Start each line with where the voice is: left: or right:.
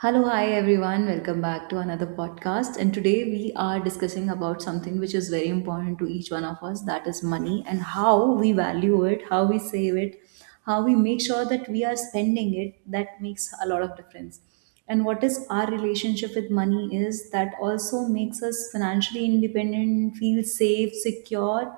right: Hello, hi everyone. Welcome back to another podcast. And today we are discussing about something which is very important to each one of us, that is money and how we value it, how we save it, how we make sure that we are spending it. That makes a lot of difference. And what is our relationship with money, is that also makes us financially independent, feel safe, secure,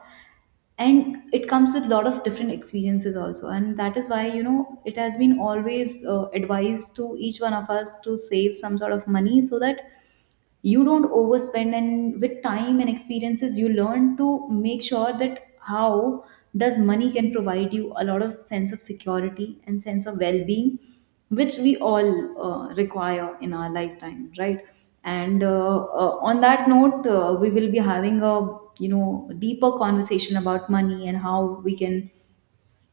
right: and it comes with a lot of different experiences also, and that is why you know it has been always advised to each one of us to save some sort of money so that you don't overspend, and with time and experiences you learn to make sure that how does money can provide you a lot of sense of security and sense of well-being which we all require in our lifetime, right? And uh, uh, on that note uh, we will be having a deeper conversation about money and how we can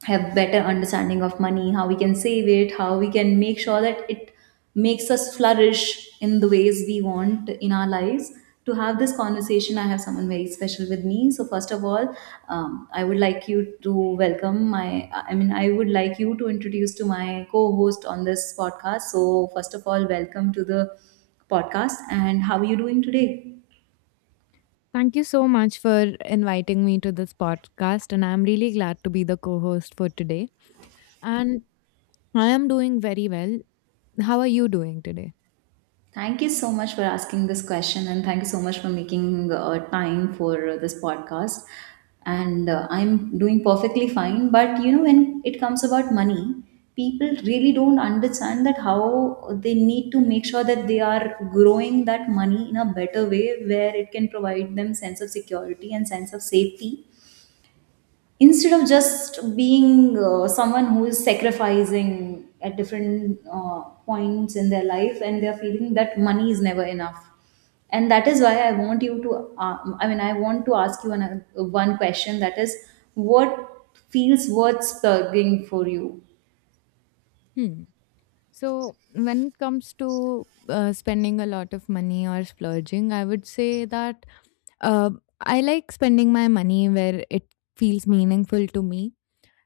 right: have better understanding of money, how we can save it, how we can make sure that it makes us flourish in the ways we want in our lives. To have this conversation, I have someone very special with me. So first of all, I would like you to welcome my I would like you to introduce to my co-host on this podcast. So first of all, welcome to the podcast, and how are you doing today?
left: Thank you so much for inviting me to this podcast, and I'm really glad to be the co host for today. And I am doing very well. How are you doing today?
right: Thank you so much for asking this question, and thank you so much for making time for this podcast. And I'm doing perfectly fine, but you know, when it comes about money, people really don't understand that how they need to make sure that they are growing that money in a better way where it can provide them sense of security and sense of safety instead of just being someone who is sacrificing at different points in their life and they're feeling that money is never enough. And that is why I want you to I want to ask you one question, that is, what feels worth struggling for you?
left: Hmm. So, when it comes to spending a lot of money or splurging, I would say that uh, I like spending my money where it feels meaningful to me.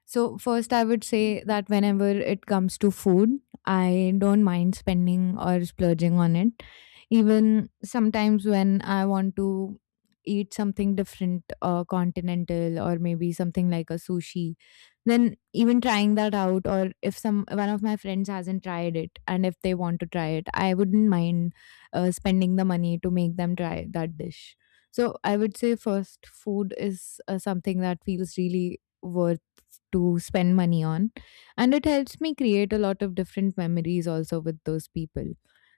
left: So, first, I would say that whenever it comes to food, I don't mind spending or splurging on it. Even sometimes when I want to eat something different, continental or maybe something like a sushi, then even trying that out, or if some one of my friends hasn't tried it and if they want to try it, I wouldn't mind spending the money to make them try that dish. So I would say first, food is something that feels really worth to spend money on, and it helps me create a lot of different memories also with those people.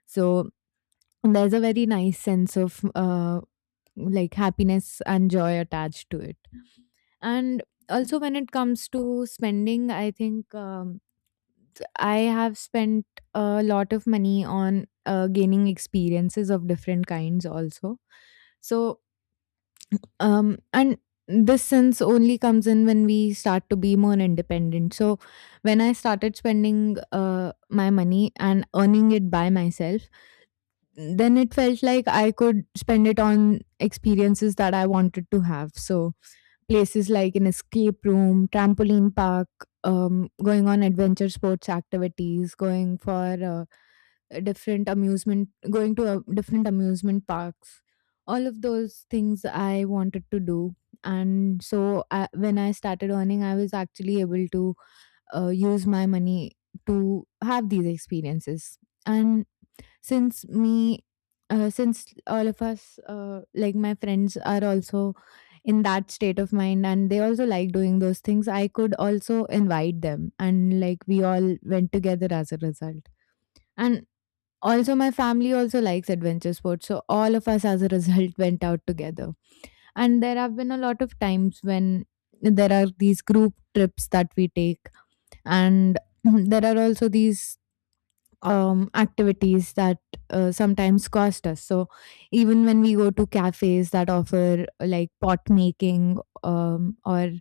left: So there's a very nice sense of like happiness and joy attached to it. And also when it comes to spending, I think I have spent a lot of money on gaining experiences of different kinds also. So and this sense only comes in when we start to be more independent. So when I started spending my money and earning it by myself, then it felt like I could spend it on experiences that I wanted to have. So places like an escape room, trampoline park, going on adventure sports activities, going for going to different amusement parks. All of those things I wanted to do. And so when I started earning, I was actually able to use my money to have these experiences. And since me since all of us like my friends are also in that state of mind and they also like doing those things, I could also invite them, and like we all went together as a result. And also my family also likes adventure sports, so all of us as a result went out together. And there have been a lot of times when there are these group trips that we take, and there are also these activities that sometimes cost us. So even when we go to cafes that offer like pot making or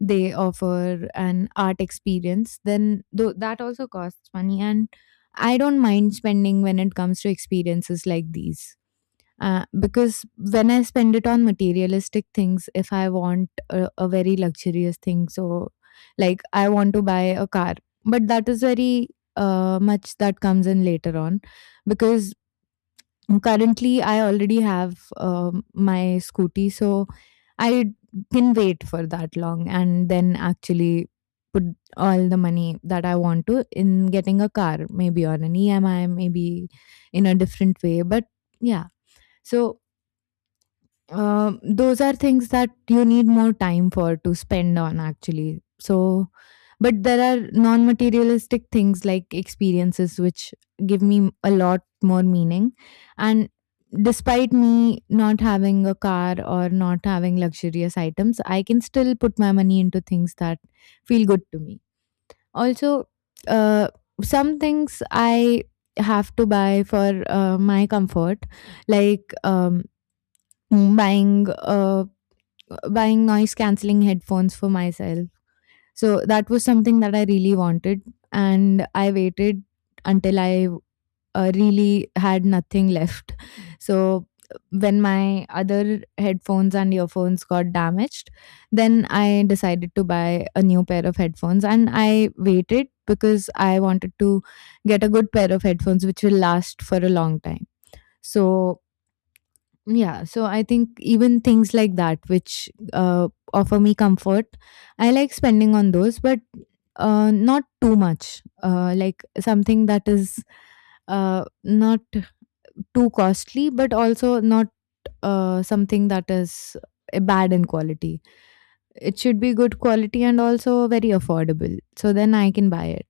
left: they offer an art experience, then though that also costs money. And I don't mind spending when it comes to experiences like these. Because when I spend it on materialistic things, if I want a very luxurious thing, so like I want to buy a car, but that is very much that comes in later on. Because currently I already have my scooty, so I can wait for that long and then actually put all the money that I want to in getting a car, maybe on an EMI, maybe in a different way, but yeah. So those are things that you need more time for to spend on actually. So, but there are non materialistic things like experiences which give me a lot more meaning. And despite me not having a car or not having luxurious items, I can still put my money into things that feel good to me. Also, uh, some things I have to buy for my comfort, like buying uh, buying noise cancelling headphones for myself. So that was something that I really wanted, and I waited until I really had nothing left. So when my other headphones and earphones got damaged, then I decided to buy a new pair of headphones, and I waited because I wanted to get a good pair of headphones which will last for a long time. So yeah, so I think even things like that which offer me comfort, I like spending on those, but not too much. Like something that is not too costly, but also not something that is bad in quality. It should be good quality and also very affordable. So then I can buy it.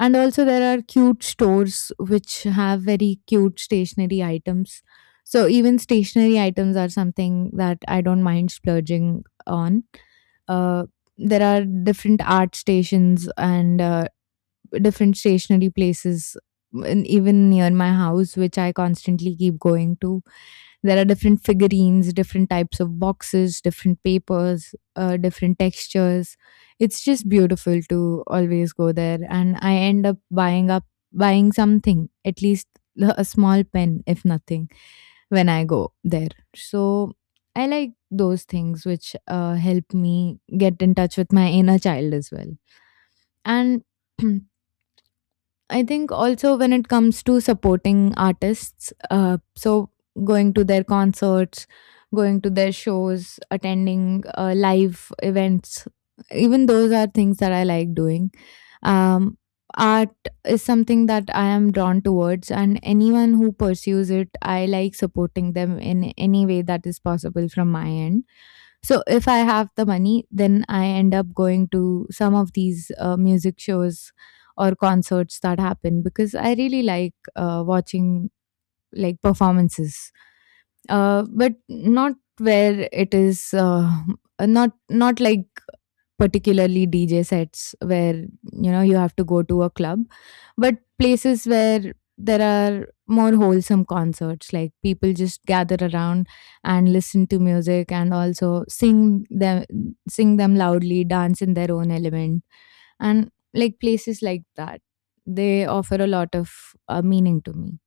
left: And also, there are cute stores which have very cute stationery items. So even stationery items are something that I don't mind splurging on. Uh, there are different art stations and different stationery places, and even near my house which I constantly keep going to, there are different figurines, different types of boxes, different papers, different textures. It's just beautiful to always go there, and I end up buying something, at least a small pen if nothing, when I go there. So I like those things which help me get in touch with my inner child as well. And I think also when it comes to supporting artists, so going to their concerts, going to their shows, attending live events, even those are things that I like doing. Um, art is something that I am drawn towards, and anyone who pursues it, I like supporting them in any way that is possible from my end. So if I have the money, then I end up going to some of these music shows or concerts that happen, because I really like watching like performances, but not where it is not not like particularly DJ sets where you know you have to go to a club, but places where there are more wholesome concerts, like people just gather around and listen to music and also sing them loudly, dance in their own element. And like places like that, they offer a lot of meaning to me.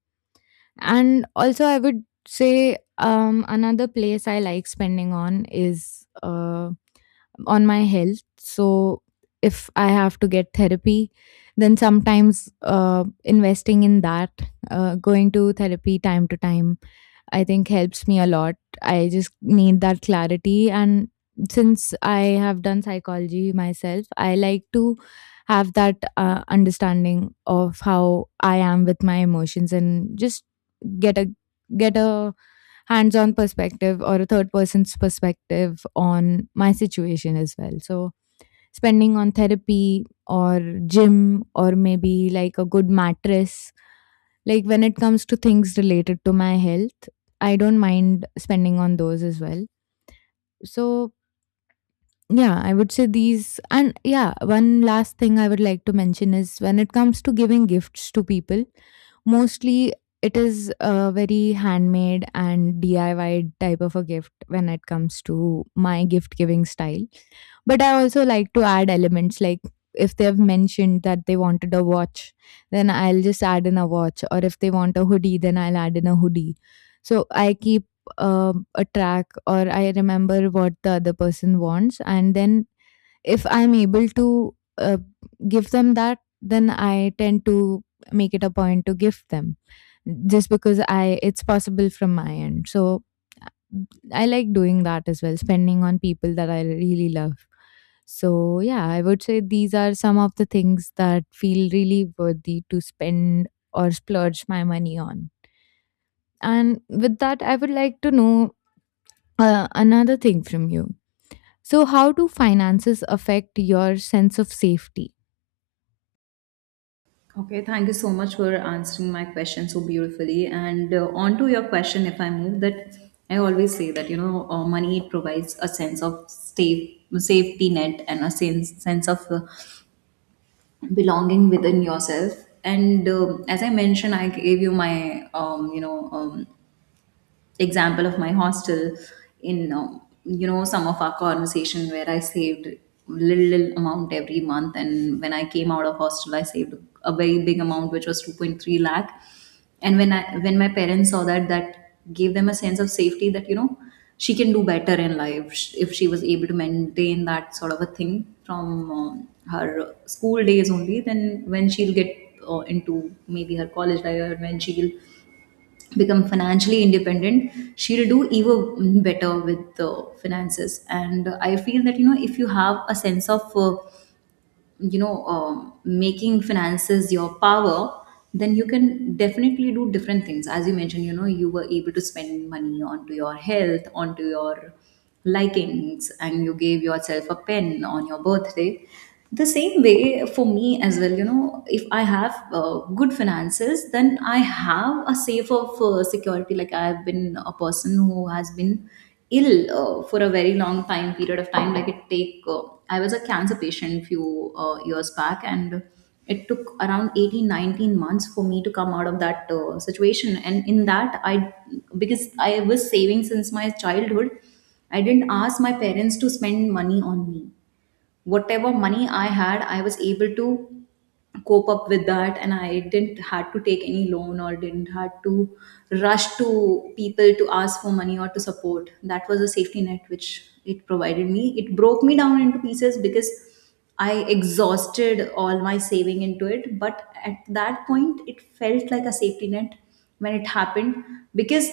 left: And also I would say another place I like spending on is on my health. So if I have to get therapy, then sometimes investing in that, going to therapy time to time, I think helps me a lot. I just need that clarity. And since I have done psychology myself, I like to have that understanding of how I am with my emotions and just get a get a hands-on perspective or a third person's perspective on my situation as well. So spending on therapy or gym or maybe like a good mattress, like when it comes to things related to my health, I don't mind spending on those as well. So, yeah, I would say these. And yeah, one last thing I would like to mention is when it comes to giving gifts to people, mostly it is a very handmade and DIY type of a gift when it comes to my gift giving style. But I also like to add elements like if they've mentioned that they wanted a watch, then I'll just add in a watch, or if they want a hoodie, then I'll add in a hoodie. So I keep a track, or I remember what the other person wants, and then if I'm able to give them that, then I tend to make it a point to gift them, just because I it's possible from my end. So uh, I like doing that as well, spending on people that I really love. So yeah, I would say these are some of the things that feel really worthy to spend or splurge my money on. And with that I would like to know another thing from you. So, how do finances affect your sense of safety?
right: Okay, thank you so much for answering my question so beautifully. And on to your question, if I move that, I always say that you know, money, it provides a sense of safety net and a sense of belonging within yourself. And um, as I mentioned, I gave you my example of my hostel in, some of our conversation, where I saved little amount every month, and when I came out of hostel I saved a very big amount which was 2.3 lakh. And when my parents saw that, that gave them a sense of safety that you know she can do better in life. If she was able to maintain that sort of a thing from her school days only, then when she'll get into maybe her college life, or when she will become financially independent, she'll do even better with the finances. And I feel that you know if you have a sense of making finances your power, then you can definitely do different things. As you mentioned, you know, you were able to spend money onto your health, onto your likings, and you gave yourself a pen on your birthday. The same way for me as well, you know, if I have good finances, then I have a safe of security. Like I have been a person who has been ill for a very long time period of time. Like it take I was a cancer patient few years back, and it took around 18, 19 months for me to come out of that situation. And in that, I, because I was saving since my childhood, I didn't ask my parents to spend money on me. Whatever money I had, I was able to cope up with that, and I didn't had to take any loan or didn't had to rush to people to ask for money or to support. That was a safety net which it provided me. It broke me down into pieces because I exhausted all my saving into it, but at that point it felt like a safety net when it happened, because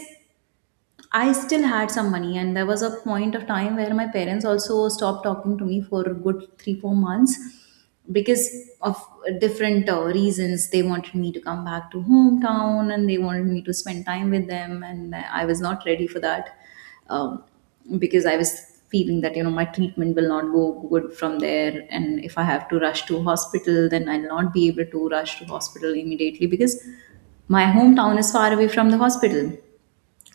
right: I still had some money. And there was a point of time where my parents also stopped talking to me for a good three, 4 months because of different reasons. They wanted me to come back to hometown and they wanted me to spend time with them, and I was not ready for that, um, because I was feeling that you know my treatment will not go good from there, and if I have to rush to hospital, then I'll not be able to rush to hospital immediately because my hometown is far away from the hospital.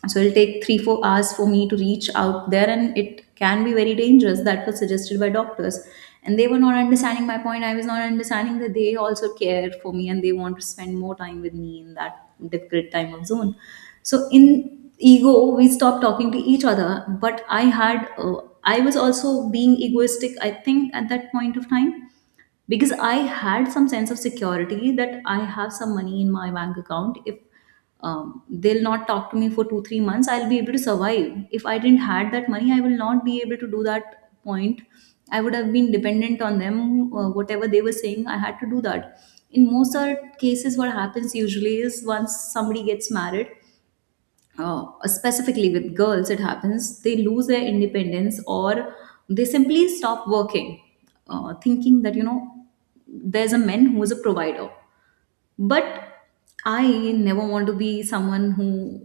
right: So it'll take 3 four hours for me to reach out there, and it can be very dangerous. That was suggested by doctors. And they were not understanding my point, I was not understanding that they also care for me and they want to spend more time with me in that difficult time of zone. So in ego we stopped talking to each other. But I had, I was also being egoistic I think at that point of time, because I had some sense of security that I have some money in my bank account. If they'll not talk to me for 2 three months, I'll be able to survive. If I didn't had that money, I will not be able to do that point. I would have been dependent on them. Whatever they were saying, I had to do that. In most other cases, what happens usually is once somebody gets married, specifically with girls, it happens they lose their independence, or they simply stop working, thinking that, you know, there's a man who is a provider. But I never want to be someone who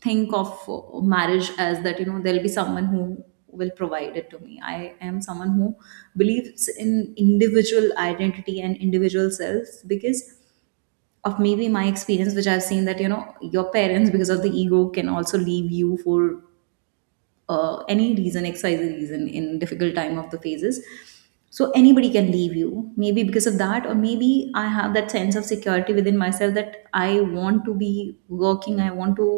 right: think of marriage as that, you know, there'll be someone who will provide it to me. I am someone who believes in individual identity and individual selves, because of maybe my experience which I've seen, that you know your parents because of the ego can also leave you for any reason, exercise reason, in difficult time of the phases. So anybody can leave you, maybe because of that, or maybe I have that sense of security within myself that I want to be working, I want to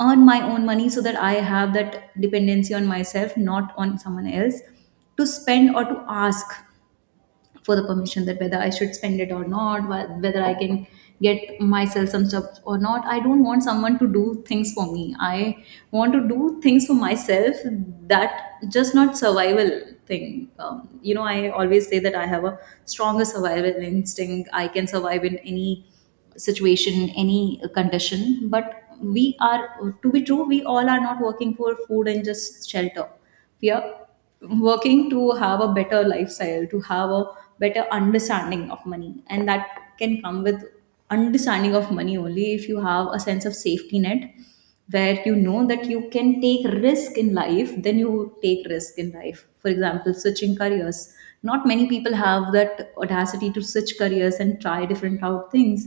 right: earn my own money so that I have that dependency on myself, not on someone else, to spend or to ask for the permission that whether I should spend it or not, whether I can get myself some stuff or not. I don't want someone to do things for me. I want to do things for myself. That just not survival thing. You know, I always say that I have a stronger survival instinct. I can survive in any situation, any condition, but we are, to be true, we all are not working for food and just shelter. We are working to have a better lifestyle, to have a better understanding of money, and that can come with understanding of money only if you have a sense of safety net. Where you know that you can take risk in life, then you take risk in life, for example switching careers. Not many people have that audacity to switch careers and try different out things.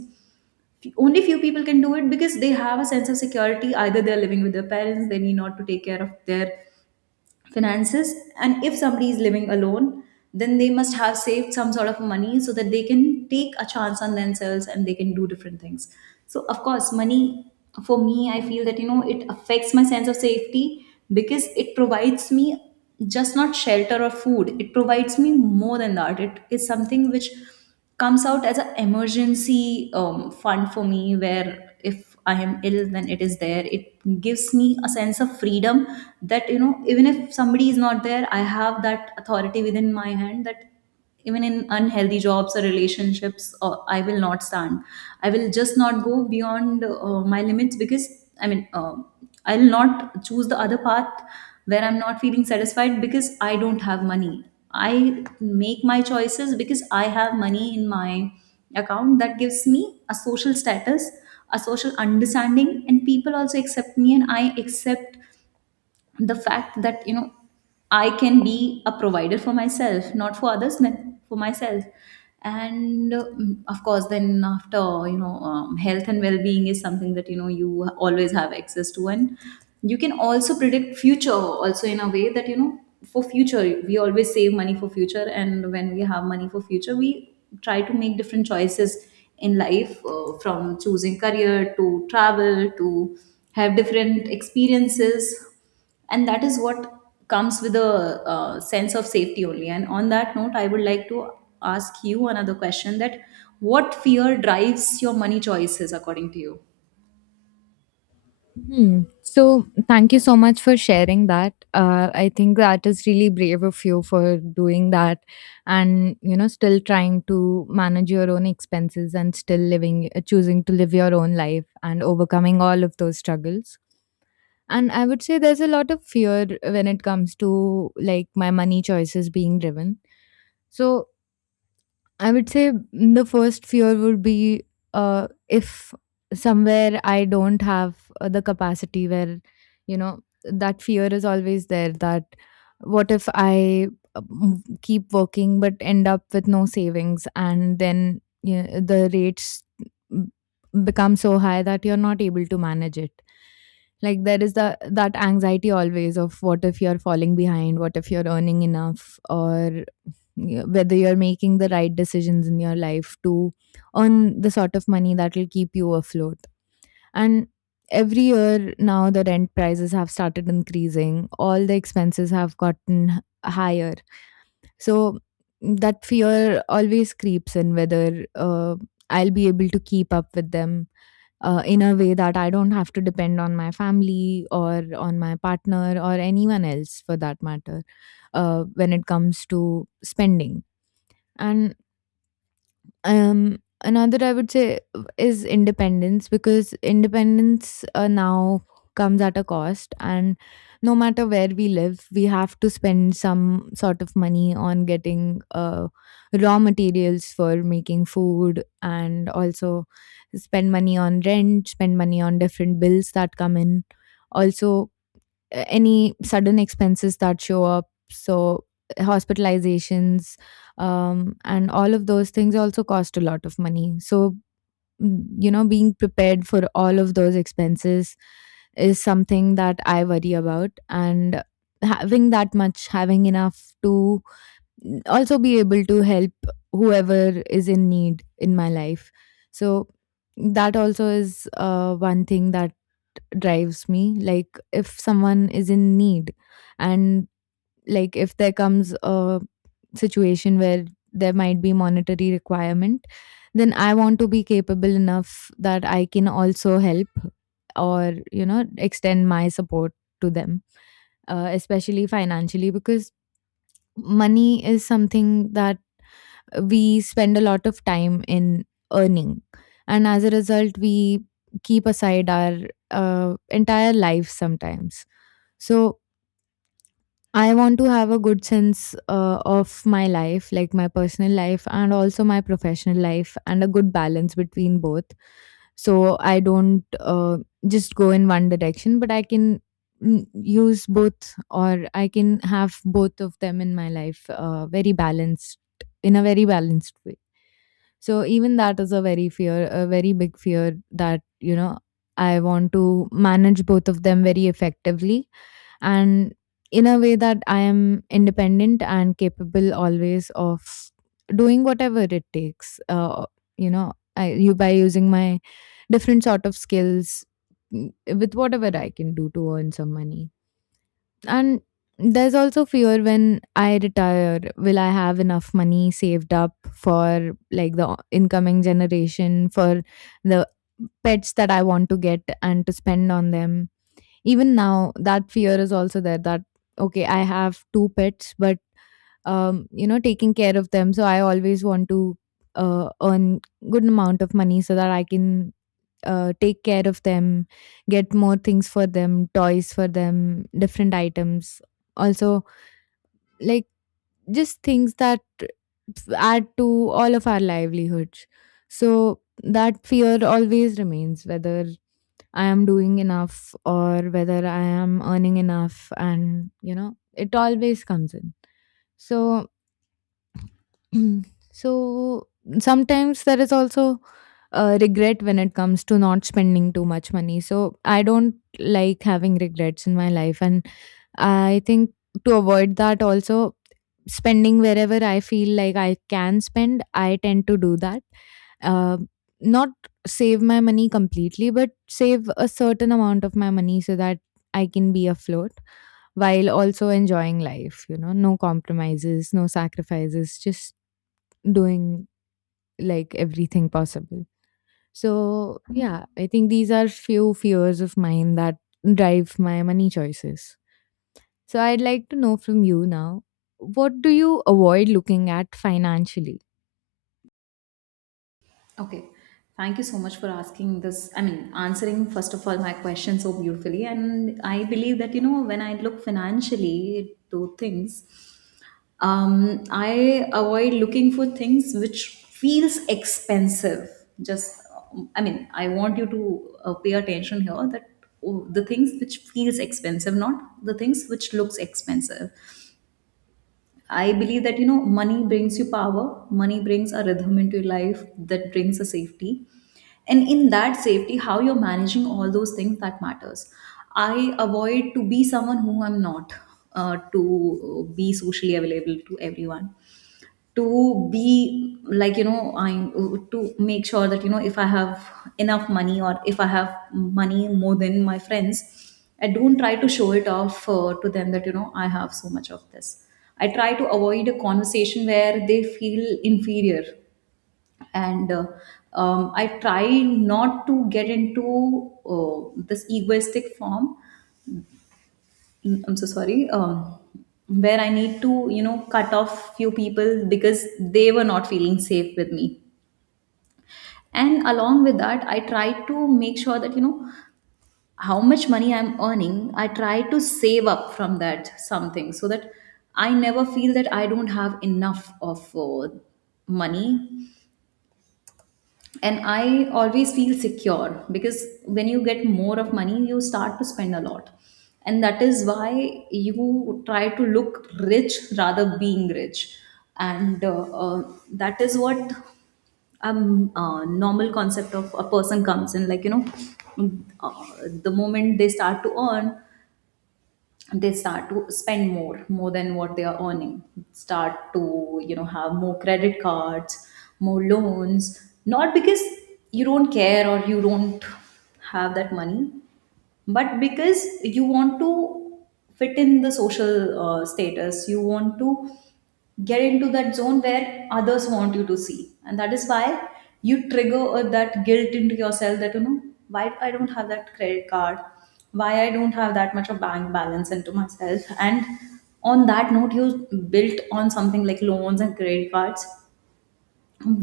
right: Only few people can do it because they have a sense of security, either they're living with their parents, they need not to take care of their finances. And if somebody is living alone, then they must have saved some sort of money so that they can take a chance on themselves and they can do different things. So of course money, for me, I feel that you know it affects my sense of safety, because it provides me just not shelter or food. It provides me more than that. It is something which comes out as an emergency fund for me, where if I am ill, then it is there. It gives me a sense of freedom that you know even if somebody is not there, I have that authority within my hand that even in unhealthy jobs or relationships, I will not stand, I will just not go beyond my limits, because i mean uh, I'll not choose the other path where I'm not feeling satisfied because I don't have money. I make my choices because I have money in my account. That gives me a social status, a social understanding, and people also accept me, and I accept the fact that you know I can be a provider for myself not for others but for myself. And of course then after health and well-being is something that you always have access to, and you can also predict future also in a way that for future we always save money for future, and when we have money for future we try to make different choices in life from choosing career to travel to have different experiences. And that is what comes with a sense of safety only. And on that note, I would like to ask you another question that what fear drives your money choices according to you?
left: Hmm. So, thank you so much for sharing that. I think that is really brave of you for doing that and, you know, still trying to manage your own expenses and still living, choosing to live your own life and overcoming all of those struggles. And I would say there's a lot of fear when it comes to like my money choices being driven. So, I would say the first fear would be if somewhere I don't have the capacity where, you know, that fear is always there that what if I keep working but end up with no savings, and then you know, the rates mm, become so high that you're not able to manage it. Like there is the that anxiety always of what if you're falling behind, what if you're earning enough, or yeah, whether you're making the right decisions in your life to earn the sort of money that will keep you afloat. And every year now, the rent prices have started increasing, all the expenses have gotten higher. So that fear always creeps in whether I'll be able to keep up with them. In a way that I don't have to depend on my family or on my partner or anyone else for that matter, when it comes to spending. And um another, I would say, is independence. Because independence now comes at a cost, and no matter where we live, we have to spend some sort of money on getting raw materials for making food, and also spend money on rent, spend money on different bills that come in, also any sudden expenses that show up, so hospitalizations, and all of those things also cost a lot of money. So you know, being prepared for all of those expenses is something that I worry about, and having that much having enough to also be able to help whoever is in need in my life. So that also is one thing that drives me. Like, if someone is in need, and like if there comes a situation where there might be monetary requirement, then I want to be capable enough that I can also help, or you know, extend my support to them, especially financially, because money is something that we spend a lot of time in earning. And as a result, we keep aside our entire life sometimes. So I want to have a good sense of my life, like my personal life and also my professional life, and a good balance between both. So I don't just go in one direction, but I can use both, or I can have both of them in my life in a very balanced way. So even that is a very big fear that, you know, I want to manage both of them very effectively, and in a way that I am independent and capable always of doing whatever it takes. You know, I, you By using my different sort of skills, with whatever I can do to earn some money. And there's also fear when I retire, will I have enough money saved up for like the incoming generation, for the pets that I want to get and to spend on them? Even now, that fear is also there that, okay, I have two pets, but you know, taking care of them. So I always want to earn good amount of money so that I can take care of them, get more things for them, toys for them, different items. Also, like, just things that add to all of our livelihoods. So that fear always remains whether I am doing enough or whether I am earning enough, and you know, it always comes in. So. Mm. So sometimes there is also regret when it comes to not spending too much money. So I don't like having regrets in my life, and I think to avoid that, also spending wherever I feel like I can spend, I tend to do that. Uh, Not save my money completely, but save a certain amount of my money so that I can be afloat while also enjoying life. You know, no compromises, no sacrifices, just doing like everything possible. So yeah, I think these are few fears of mine that drive my money choices. So, I'd like to know from you now, what do you avoid looking at financially?
right: Okay. Thank you so much for asking this, I mean answering first of all my question so beautifully, and I believe that when I look financially to things I avoid looking for things which feels expensive. Just, I mean, I want you to pay attention here that oh, the things which feels expensive, not the things which looks expensive. I believe that money brings you power. Money brings a rhythm into your life that brings a safety, and in that safety how you're managing all those things that matters. I avoid to be someone who I'm not, to be socially available to everyone, to be like, you know I to make sure that if I have enough money or if I have money more than my friends, I don't try to show it off to them that I have so much of this. I try to avoid a conversation where they feel inferior, and I try not to get into this egoistic form. Mm, I'm so sorry. Where I need to, cut off few people because they were not feeling safe with me. And along with that, I try to make sure that, how much money I'm earning, I try to save up from that something so that I never feel that I don't have enough of money, and I always feel secure, because when you get more of money you start to spend a lot, and that is why you try to look rich rather being rich. And that is what normal concept of a person comes in, like uh, the moment they start to earn, they start to spend more than what they are earning, start to have more credit cards, more loans, not because you don't care or you don't have that money, but because you want to fit in the social status. You want to get into that zone where others want you to see, and that is why you trigger that guilt into yourself that why I don't have that credit card, why I don't have that much of bank balance into myself. And on that note you built on something like loans and credit cards,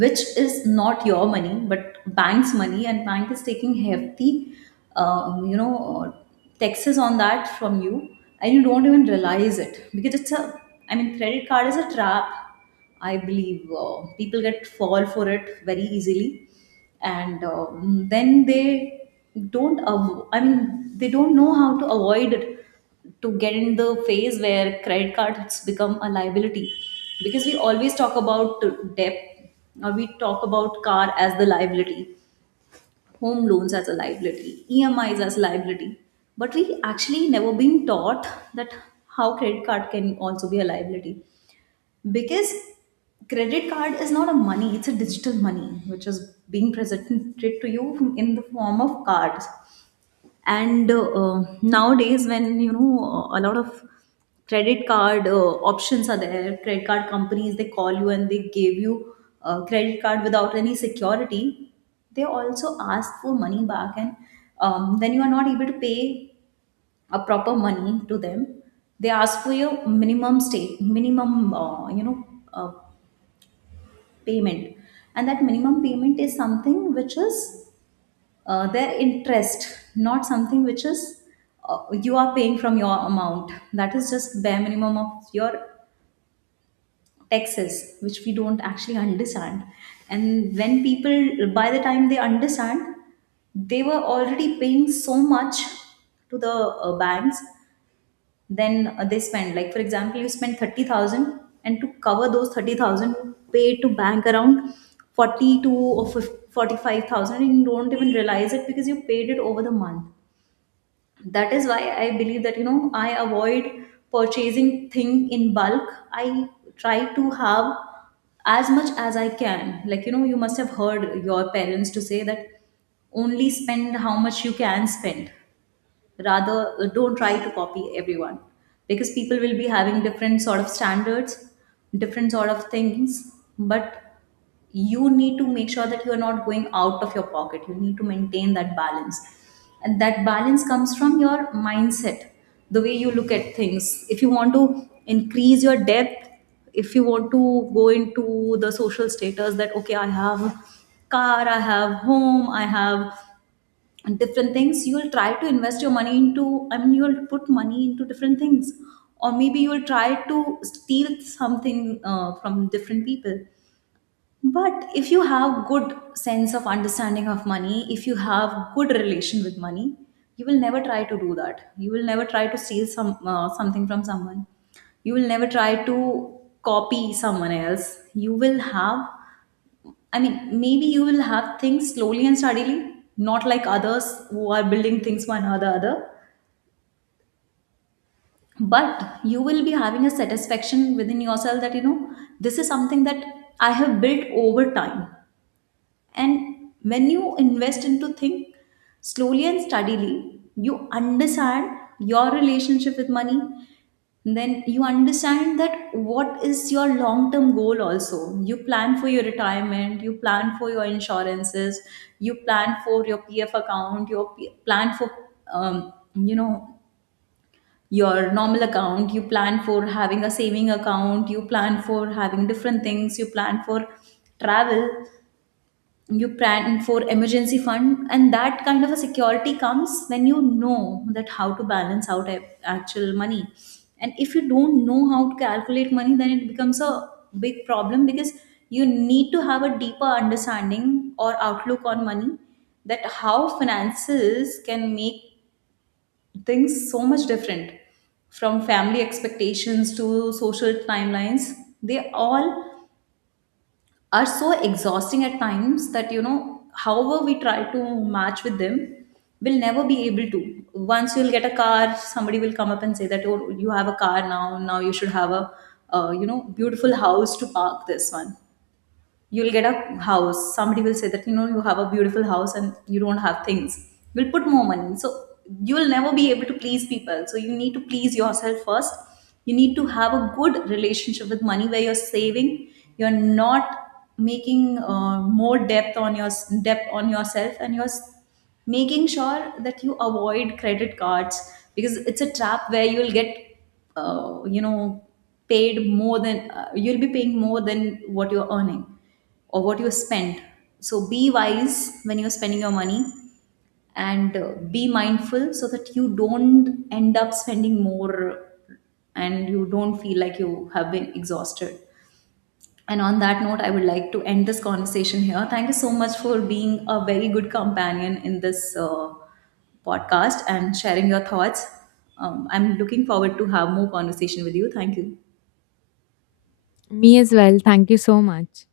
right: which is not your money but bank's money, and bank is taking hefty um, you know uh, taxes on that from you, and you don't even realize it, because it's a I mean credit card is a trap. I believe people get fall for it very easily, and then they don't av- I mean they don't know how to avoid it to get in the phase where credit cards become a liability, because we always talk about debt, or we talk about car as the liability, home loans as a liability, E M is as liability, but we actually never been taught that how credit card can also be a liability, because credit card is not a money, it's a digital money which is being presented to you in the form of cards. And nowadays, when a lot of credit card options are there, credit card companies they call you and they give you a credit card without any security. They also ask for money back, and when you are not able to pay a proper money to them, they ask for your minimum uh, payment, and that minimum payment is something which is their interest, not something which is you are paying from your amount. That is just bare minimum of your taxes, which we don't actually understand. And when people, by the time they understand, they were already paying so much to the banks. Then they spend, like for example, you spend 30,000, and to cover those 30,000, you pay to bank around 42 or 45 thousand, and you don't even realize it because you paid it over the month. That is why I believe that I avoid purchasing thing in bulk. I try to have as much as I can, like you must have heard your parents to say that only spend how much you can spend, rather don't try to copy everyone, because people will be having different sort of standards, different sort of things. But you need to make sure that you are not going out of your pocket. You need to maintain that balance, and that balance comes from your mindset, the way you look at things. If you want to increase your depth, if you want to go into the social status that okay I have car, I have home, I have different things, you will try to invest your money into, I mean you will put money into different things, or maybe you will try to steal something from different people. But if you have good sense of understanding of money, if you have good relation with money, you will never try to do that. You will never try to steal something from someone. You will never try to copy someone else. You will have I mean maybe you will have things slowly and steadily, not like others who are building things one or the other. But you will be having a satisfaction within yourself that this is something that I have built over time. And when you invest into thing slowly and steadily, you understand your relationship with money. Then you understand that what is your long term goal also. You plan for your retirement, you plan for your insurances, you plan for your PF account, you plan for, um, you know, your normal account, you plan for having a saving account, you plan for having different things, you plan for travel, you plan for emergency fund, and that kind of a security comes when you know that how to balance out actual money, and if you don't know how to calculate money, then it becomes a big problem, because you need to have a deeper understanding or outlook on money that how finances can make things so much different. From family expectations to social timelines, they all are so exhausting at times that however we try to match with them, we'll never be able to. Once you'll get a car, somebody will come up and say that oh you have a car now, you should have a beautiful house to park this one. You'll get a house, somebody will say that you have a beautiful house and you don't have things, you'll put more money. So you will never be able to please people, so you need to please yourself first. You need to have a good relationship with money where you're saving, you're not making more depth on yourself, and making sure that you avoid credit cards, because it's a trap where you'll get uh, you know paid more than you'll be paying more than what you're earning or what you spend. So be wise when you're spending your money, and be mindful so that you don't end up spending more, and you don't feel like you have been exhausted. And on that note, I would like to end this conversation here. Thank you so much for being a very good companion in this podcast and sharing your thoughts. I'm looking forward to have more conversation with you. Thank you.
left: Me as well. Thank you so much.